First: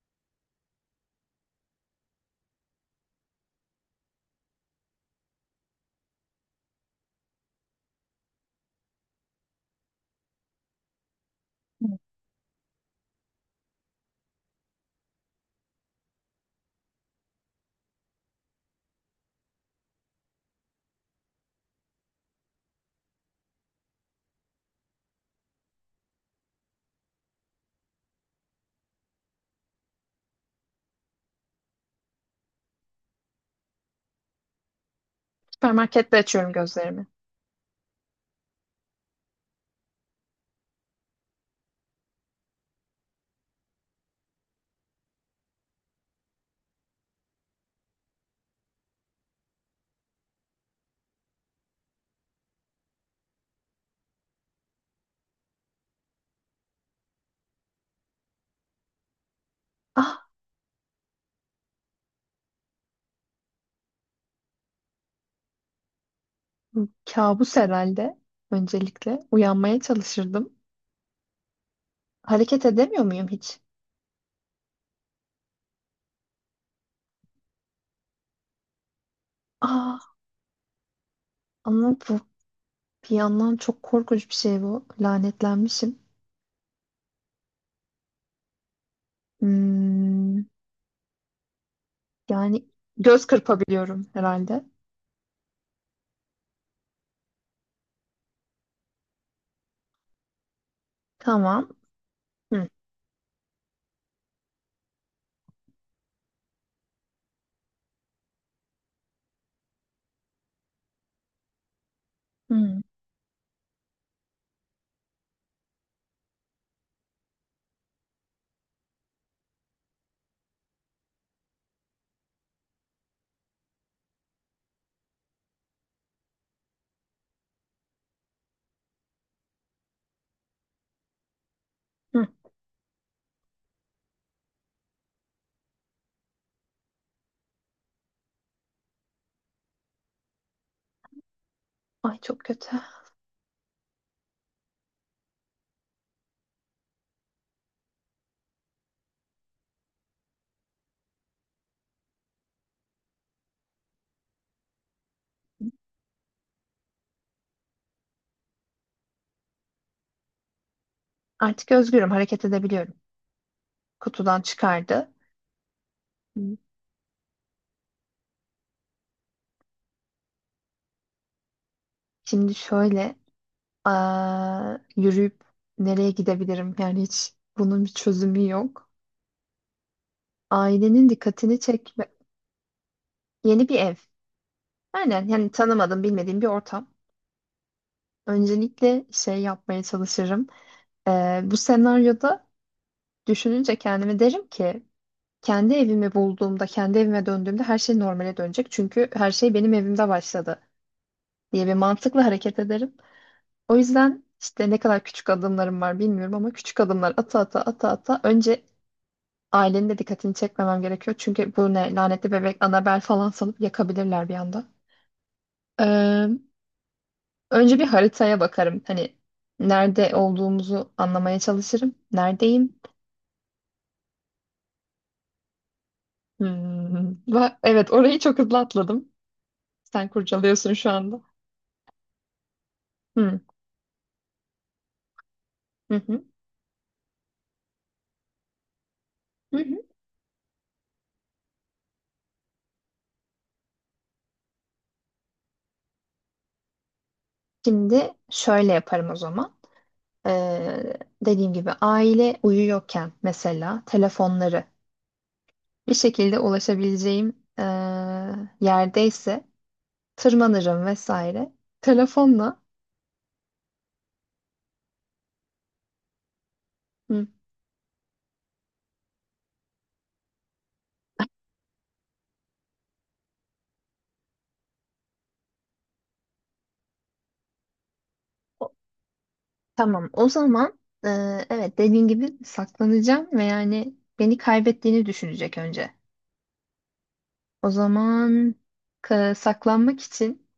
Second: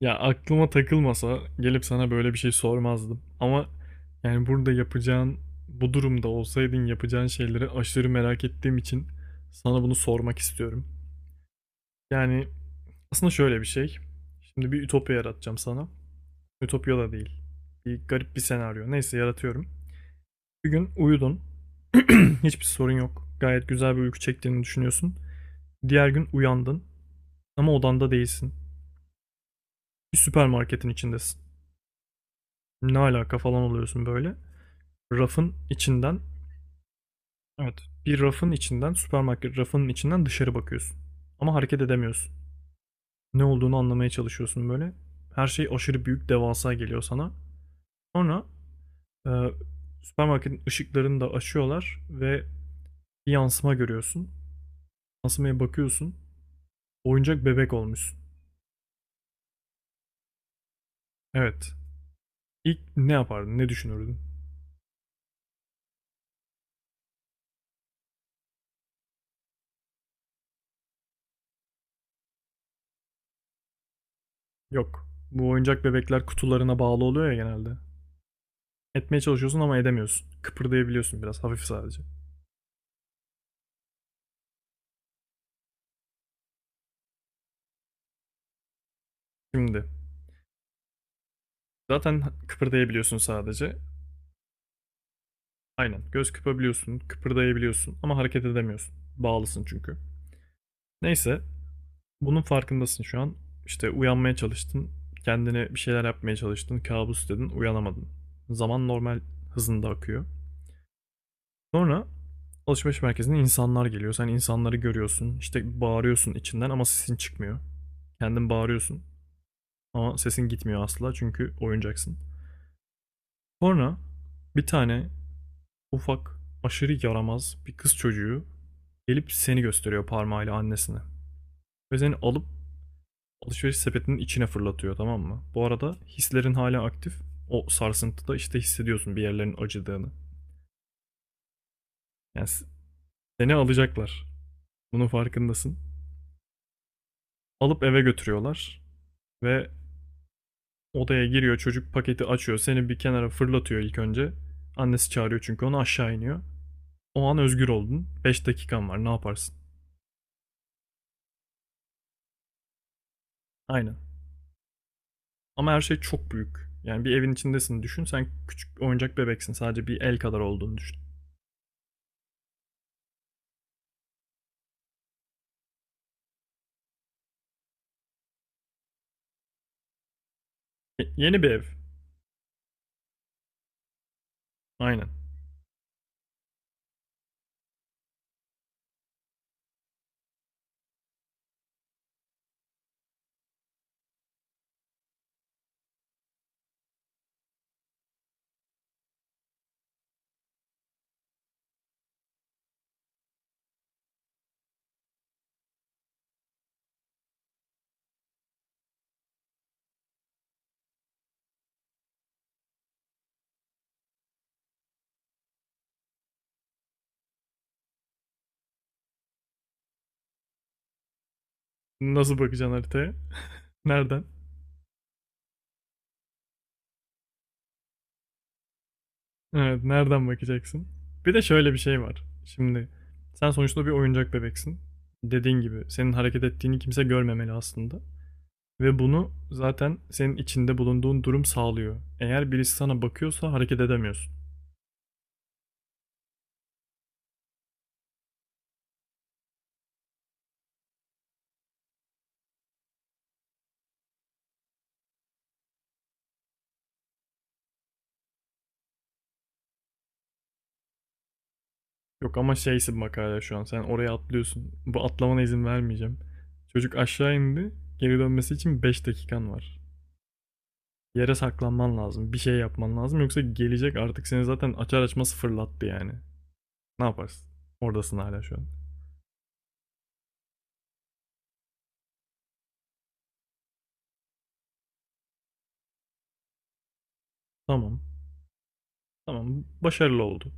Ya aklıma takılmasa gelip sana böyle bir şey sormazdım. Ama yani burada yapacağın, bu durumda olsaydın yapacağın şeyleri aşırı merak ettiğim için sana bunu sormak istiyorum. Yani aslında şöyle bir şey. Şimdi bir ütopya yaratacağım sana. Ütopya da değil. Bir garip bir senaryo. Neyse yaratıyorum. Bir gün uyudun. Hiçbir sorun yok. Gayet güzel bir uyku çektiğini düşünüyorsun. Diğer gün uyandın ama odanda değilsin. Bir süpermarketin içindesin. Ne alaka falan oluyorsun böyle. Rafın Süpermarkette içinden, açıyorum gözlerimi. evet, bir rafın içinden, süpermarket rafının içinden dışarı bakıyorsun. Ama hareket edemiyorsun. Ne olduğunu anlamaya çalışıyorsun böyle. Her şey aşırı büyük, devasa geliyor sana. Sonra e, süpermarketin ışıklarını da açıyorlar ve bir yansıma görüyorsun. Yansımaya bakıyorsun. Oyuncak bebek olmuşsun. Ah, Evet. İlk ne yapardın? Ne düşünürdün? bu kabus herhalde. Öncelikle uyanmaya çalışırdım. Hareket edemiyor muyum hiç? Yok. Bu oyuncak bebekler kutularına bağlı oluyor ya genelde. Etmeye çalışıyorsun ama Ah, edemiyorsun. Kıpırdayabiliyorsun biraz hafif ama sadece. bu bir yandan çok korkunç bir şey bu. Lanetlenmişim. Şimdi, Hmm, zaten yani kıpırdayabiliyorsun göz sadece. kırpabiliyorum herhalde. Aynen. Göz kıpabiliyorsun, kıpırdayabiliyorsun ama hareket edemiyorsun. Bağlısın çünkü. Neyse, Tamam. bunun Hı, farkındasın şu an. İşte uyanmaya çalıştın, kendine bir şeyler yapmaya çalıştın, kabus dedin, uyanamadın. Zaman normal hızında akıyor. Sonra hı, alışveriş merkezine insanlar geliyor. Sen insanları görüyorsun. İşte bağırıyorsun içinden ama sesin çıkmıyor. Kendin bağırıyorsun ama sesin gitmiyor asla çünkü oyuncaksın. Sonra bir tane ufak, aşırı yaramaz bir kız çocuğu gelip seni gösteriyor parmağıyla annesine. Ve seni hı. alıp alışveriş sepetinin içine fırlatıyor, tamam mı? Bu arada hislerin hala aktif. O sarsıntıda işte hissediyorsun bir yerlerin acıdığını. Ay çok Yani kötü. seni alacaklar. Bunun farkındasın. Alıp eve götürüyorlar ve odaya giriyor çocuk, paketi açıyor. Seni bir kenara fırlatıyor ilk önce. Annesi çağırıyor çünkü onu, aşağı iniyor. O an özgür oldun. Beş dakikan var, ne yaparsın? Artık özgürüm. Hareket edebiliyorum. Aynen. Kutudan çıkardı. Ama her şey çok büyük. Hı. Yani bir evin içindesin düşün. Sen küçük oyuncak bebeksin. Sadece bir el kadar olduğunu düşün. Şimdi şöyle aa, yürüyüp nereye gidebilirim? Yani hiç bunun bir çözümü yok. Ailenin Yeni bir dikkatini ev. çekme. Yeni bir ev. Aynen. Aynen yani tanımadığım bilmediğim bir ortam. Öncelikle şey yapmaya çalışırım. Bu senaryoda düşününce kendime derim ki kendi evimi bulduğumda, kendi evime döndüğümde her şey normale dönecek. Çünkü her şey benim evimde başladı diye bir mantıkla hareket ederim. O yüzden işte ne kadar küçük adımlarım var bilmiyorum ama küçük adımlar ata ata ata ata önce ailenin de dikkatini çekmemem gerekiyor. Çünkü bu ne lanetli bebek Annabelle falan sanıp yakabilirler bir anda. Önce bir haritaya bakarım. Hani nerede olduğumuzu anlamaya çalışırım. Nasıl bakacaksın Neredeyim? haritaya? Nereden? Hmm. Evet, orayı çok hızlı atladım. Evet, Sen nereden kurcalıyorsun bakacaksın? şu anda. Bir de şöyle bir şey var. Şimdi Hmm. sen sonuçta bir oyuncak bebeksin. Dediğin gibi Hı senin hı. hareket ettiğini kimse görmemeli aslında. Ve bunu Hı hı. zaten senin içinde bulunduğun durum sağlıyor. Eğer birisi sana bakıyorsa hareket edemiyorsun. Şimdi şöyle yaparım o zaman. Ee, dediğim gibi aile uyuyorken mesela telefonları bir şekilde ulaşabileceğim yerdeyse tırmanırım vesaire. Yok ama Telefonla. şeysin bak hala şu an. Sen oraya atlıyorsun. Bu atlamana izin vermeyeceğim. Çocuk Hı. aşağı indi. Geri dönmesi için 5 dakikan var. Yere saklanman lazım. Bir şey yapman lazım. Yoksa gelecek artık, seni zaten açar açmaz fırlattı yani. Ne yaparsın? Oradasın hala şu an. Tamam, o zaman e, evet dediğin gibi saklanacağım ve yani beni kaybettiğini düşünecek önce. O Tamam. zaman Tamam. saklanmak Başarılı için oldu.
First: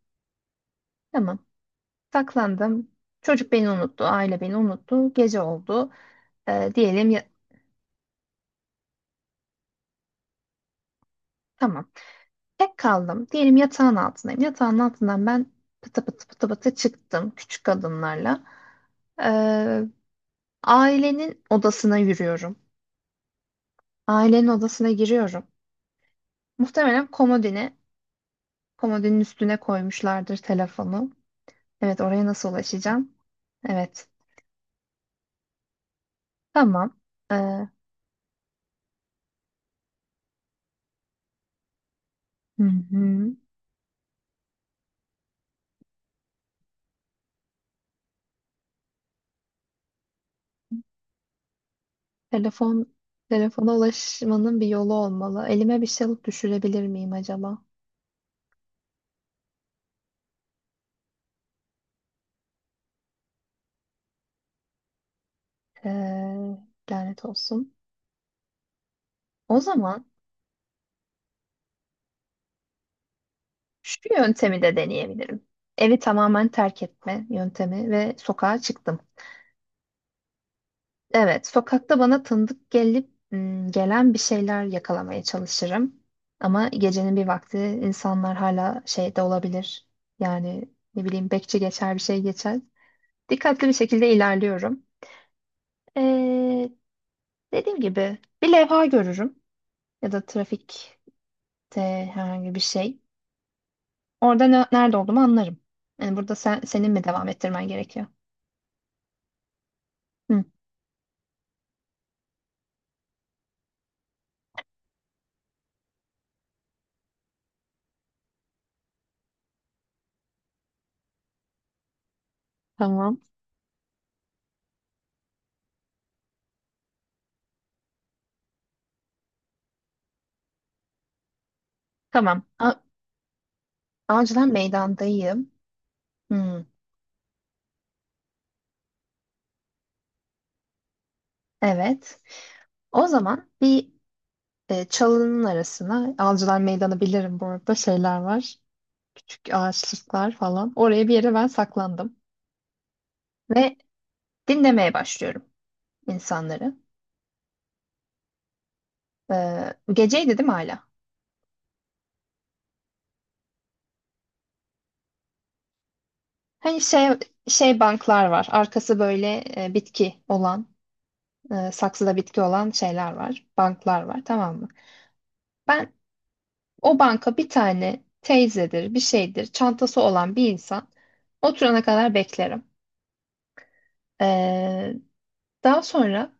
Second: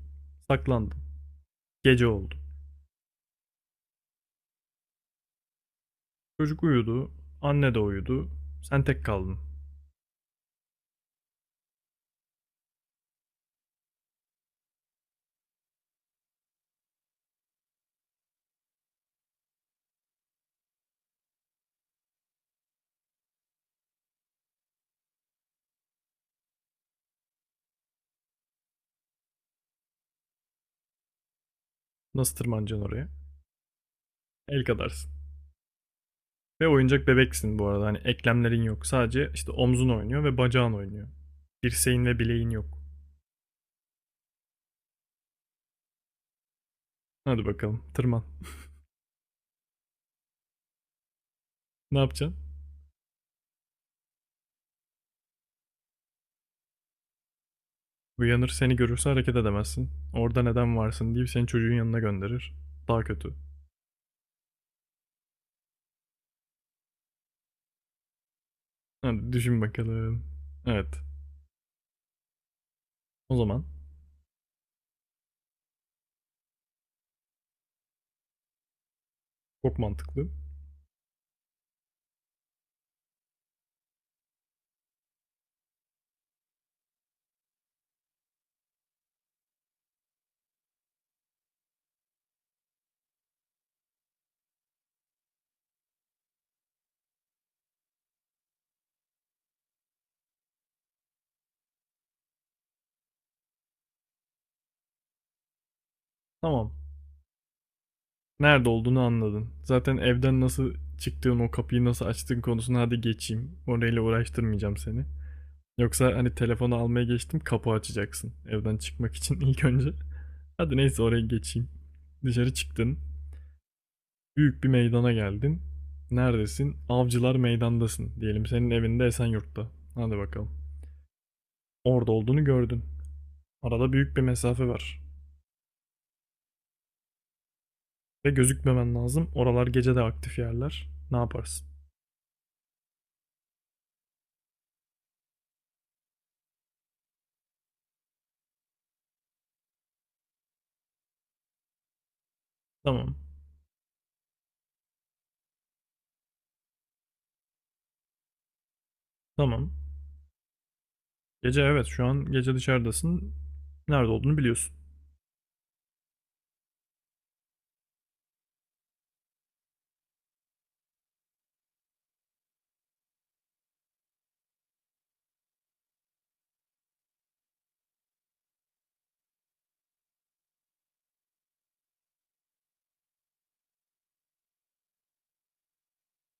Saklandın. tamam Gece oldu. saklandım. Çocuk beni unuttu, aile beni unuttu, gece oldu. Çocuk E, uyudu. diyelim ya, Anne de uyudu. Sen tek kaldın. tamam tek kaldım. Diyelim yatağın altındayım. Yatağın altından ben pıtı pıtı pıtı pıtı çıktım küçük adımlarla. E, ailenin odasına yürüyorum. Ailenin odasına giriyorum. Muhtemelen komodine. Komodinin üstüne koymuşlardır telefonu. Evet, oraya Nasıl nasıl tırmanacaksın oraya? ulaşacağım? Evet. El kadarsın. Ve Tamam. oyuncak bebeksin bu Ee, arada. Hani eklemlerin yok. Sadece işte omzun oynuyor ve bacağın oynuyor. Dirseğin ve bileğin hı yok. hı. Hadi bakalım tırman. Ne yapacaksın? Telefon telefona ulaşmanın bir yolu olmalı. Elime bir şey alıp düşürebilir miyim acaba? Uyanır seni görürse hareket edemezsin. Orada neden varsın deyip seni çocuğun yanına gönderir. Daha kötü. Ee, lanet olsun. Hadi düşün O zaman bakalım. Evet. O zaman şu yöntemi de deneyebilirim. Evi tamamen terk etme yöntemi ve sokağa çıktım. çok mantıklı. Evet, sokakta bana tanıdık gelip gelen bir şeyler yakalamaya çalışırım. Ama gecenin bir vakti insanlar hala şeyde olabilir. Yani ne bileyim bekçi geçer bir şey geçer. Dikkatli bir şekilde ilerliyorum. Ee, dediğim gibi bir levha görürüm ya da trafikte herhangi bir şey. Orada nerede olduğumu anlarım. Yani burada Tamam. senin mi devam ettirmen gerekiyor? Nerede olduğunu anladın. Zaten evden Hı, nasıl çıktığın, o kapıyı nasıl açtığın konusuna hadi geçeyim. Orayla uğraştırmayacağım seni. Yoksa hani telefonu almaya geçtim, kapı açacaksın evden çıkmak için ilk önce. Hadi neyse oraya geçeyim. Dışarı çıktın. tamam. Büyük bir meydana geldin. Neredesin? Avcılar Meydan'dasın. Diyelim senin evinde Esenyurt'ta. Hadi bakalım. Orada tamam. olduğunu A gördün. Arada büyük bir Avcılar mesafe var. meydandayım. Hı, Ve gözükmemen lazım. Oralar gece de aktif yerler. Ne yaparsın? evet. O zaman bir çalının arasına Avcılar Meydanı bilirim bu arada şeyler var. Küçük ağaçlıklar falan. Oraya bir yere ben saklandım. Tamam. Ve dinlemeye başlıyorum insanları. E, Tamam. geceydi değil mi hala? Gece, evet, şu an gece dışarıdasın. Nerede olduğunu biliyorsun. Hani şey banklar var. Arkası böyle bitki olan, saksıda bitki olan şeyler var. Banklar var tamam mı? Ben o banka bir tane teyzedir, bir şeydir, çantası olan bir insan oturana kadar beklerim. E, daha sonra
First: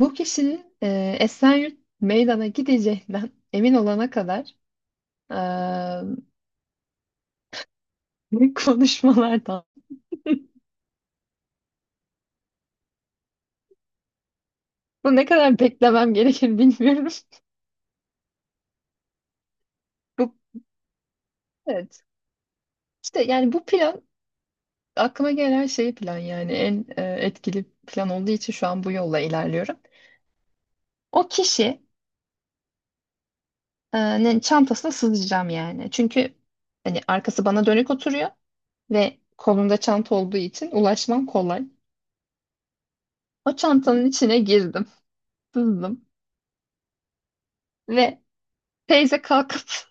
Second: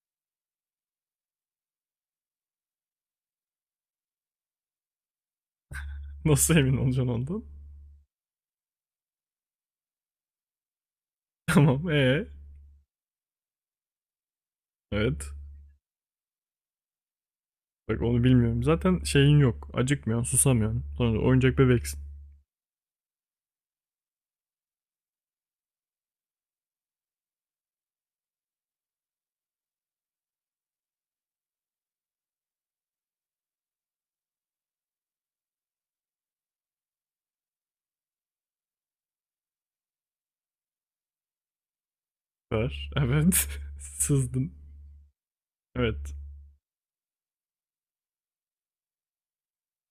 bu kişinin Esenyurt meydana gideceğinden emin olana kadar e, Nasıl emin olacaksın ondan? konuşmalardan. Tamam. Bu Evet. ne kadar beklemem gerekir bilmiyorum. Bak onu bilmiyorum. Zaten şeyin yok. Acıkmıyorsun, Bu, susamıyorsun. Sonra oyuncak bebeksin. evet. İşte yani bu plan aklıma gelen şey plan yani en etkili plan olduğu için şu an bu yolla ilerliyorum. O kişinin çantasına sızacağım yani. Çünkü hani arkası bana dönük oturuyor ve kolunda çanta olduğu için ulaşmam kolay. Var. Evet. O çantanın içine Sızdın. girdim, sızdım Evet. ve teyze kalkıp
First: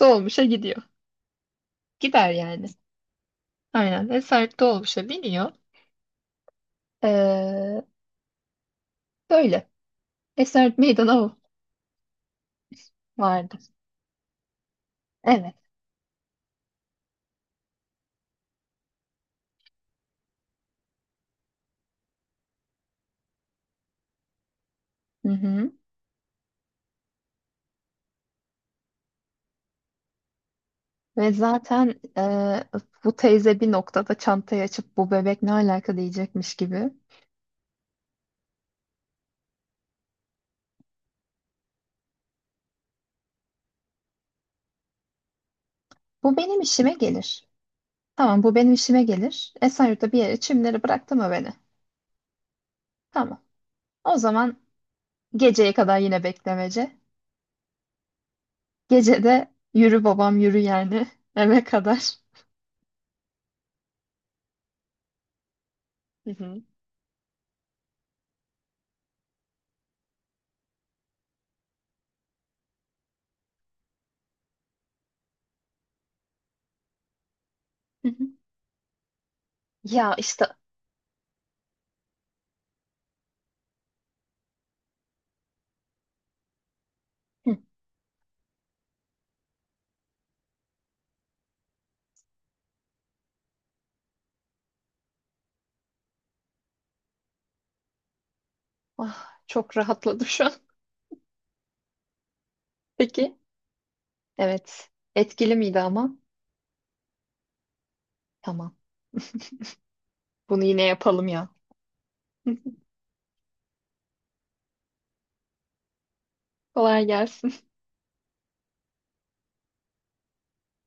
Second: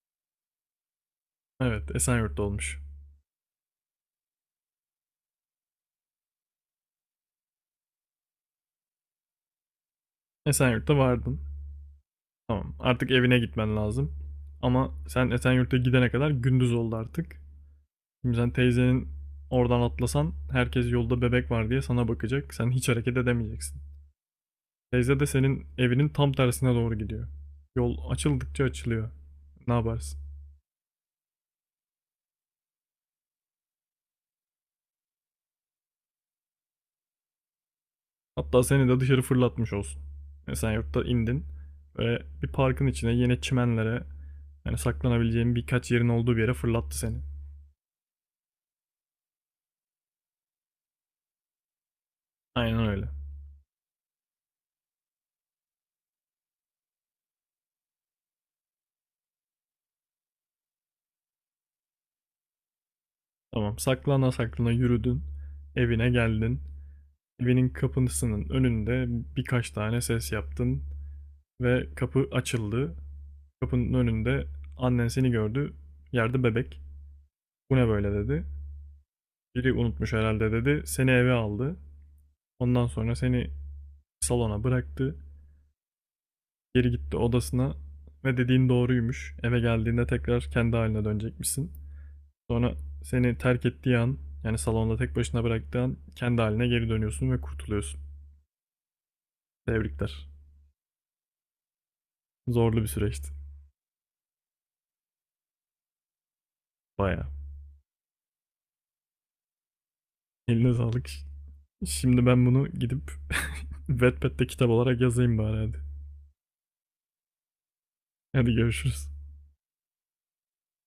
dolmuşa gidiyor. Evet. Gider Esenyurt'ta yani. olmuş. Aynen. Esaret dolmuşa biniyor. Ee, böyle. Esaret Esenyurt'ta meydana o vardın. Tamam. Artık evine vardı. gitmen lazım. Ama sen Evet. Esenyurt'a gidene kadar gündüz oldu artık. Şimdi sen teyzenin oradan atlasan herkes yolda bebek var diye sana bakacak. Sen hiç hareket edemeyeceksin. Teyze de Hı senin hı. evinin tam tersine doğru gidiyor. Yol açıldıkça açılıyor. Ne yaparsın? Ve zaten bu teyze bir noktada çantayı açıp bu bebek ne alaka diyecekmiş gibi. Hatta seni de dışarı fırlatmış olsun. Yani sen yurtta indin ve bir parkın içine, yine çimenlere, yani saklanabileceğin birkaç yerin olduğu Bu bir yere benim işime fırlattı seni. gelir. Tamam bu benim işime gelir. Esaret'e bir yere çimleri bıraktı mı beni? Aynen öyle. Tamam. O zaman geceye kadar yine beklemece. Gece de yürü babam yürü yani eve kadar. Tamam, saklana saklana yürüdün. Evine geldin. Hı Evinin kapısının önünde birkaç tane ses yaptın ve kapı açıldı. Kapının önünde annen seni gördü. Yerde bebek. Bu ne böyle hı. dedi. Biri unutmuş Ya işte. herhalde dedi. Seni eve aldı. Ondan sonra seni salona bıraktı. Geri gitti Hı. odasına ve dediğin doğruymuş. Eve geldiğinde tekrar kendi haline dönecekmişsin. Sonra seni terk ettiği an, yani salonda tek başına bıraktığı an kendi haline geri dönüyorsun ve kurtuluyorsun. Ah, çok Tebrikler. rahatladım şu an. Zorlu bir süreçti. Peki. Evet. Etkili miydi ama? Bayağı. Tamam. Bunu Eline yine sağlık. yapalım ya. Şimdi ben bunu gidip Wattpad'de kitap olarak yazayım bari hadi. Kolay gelsin. Hadi görüşürüz.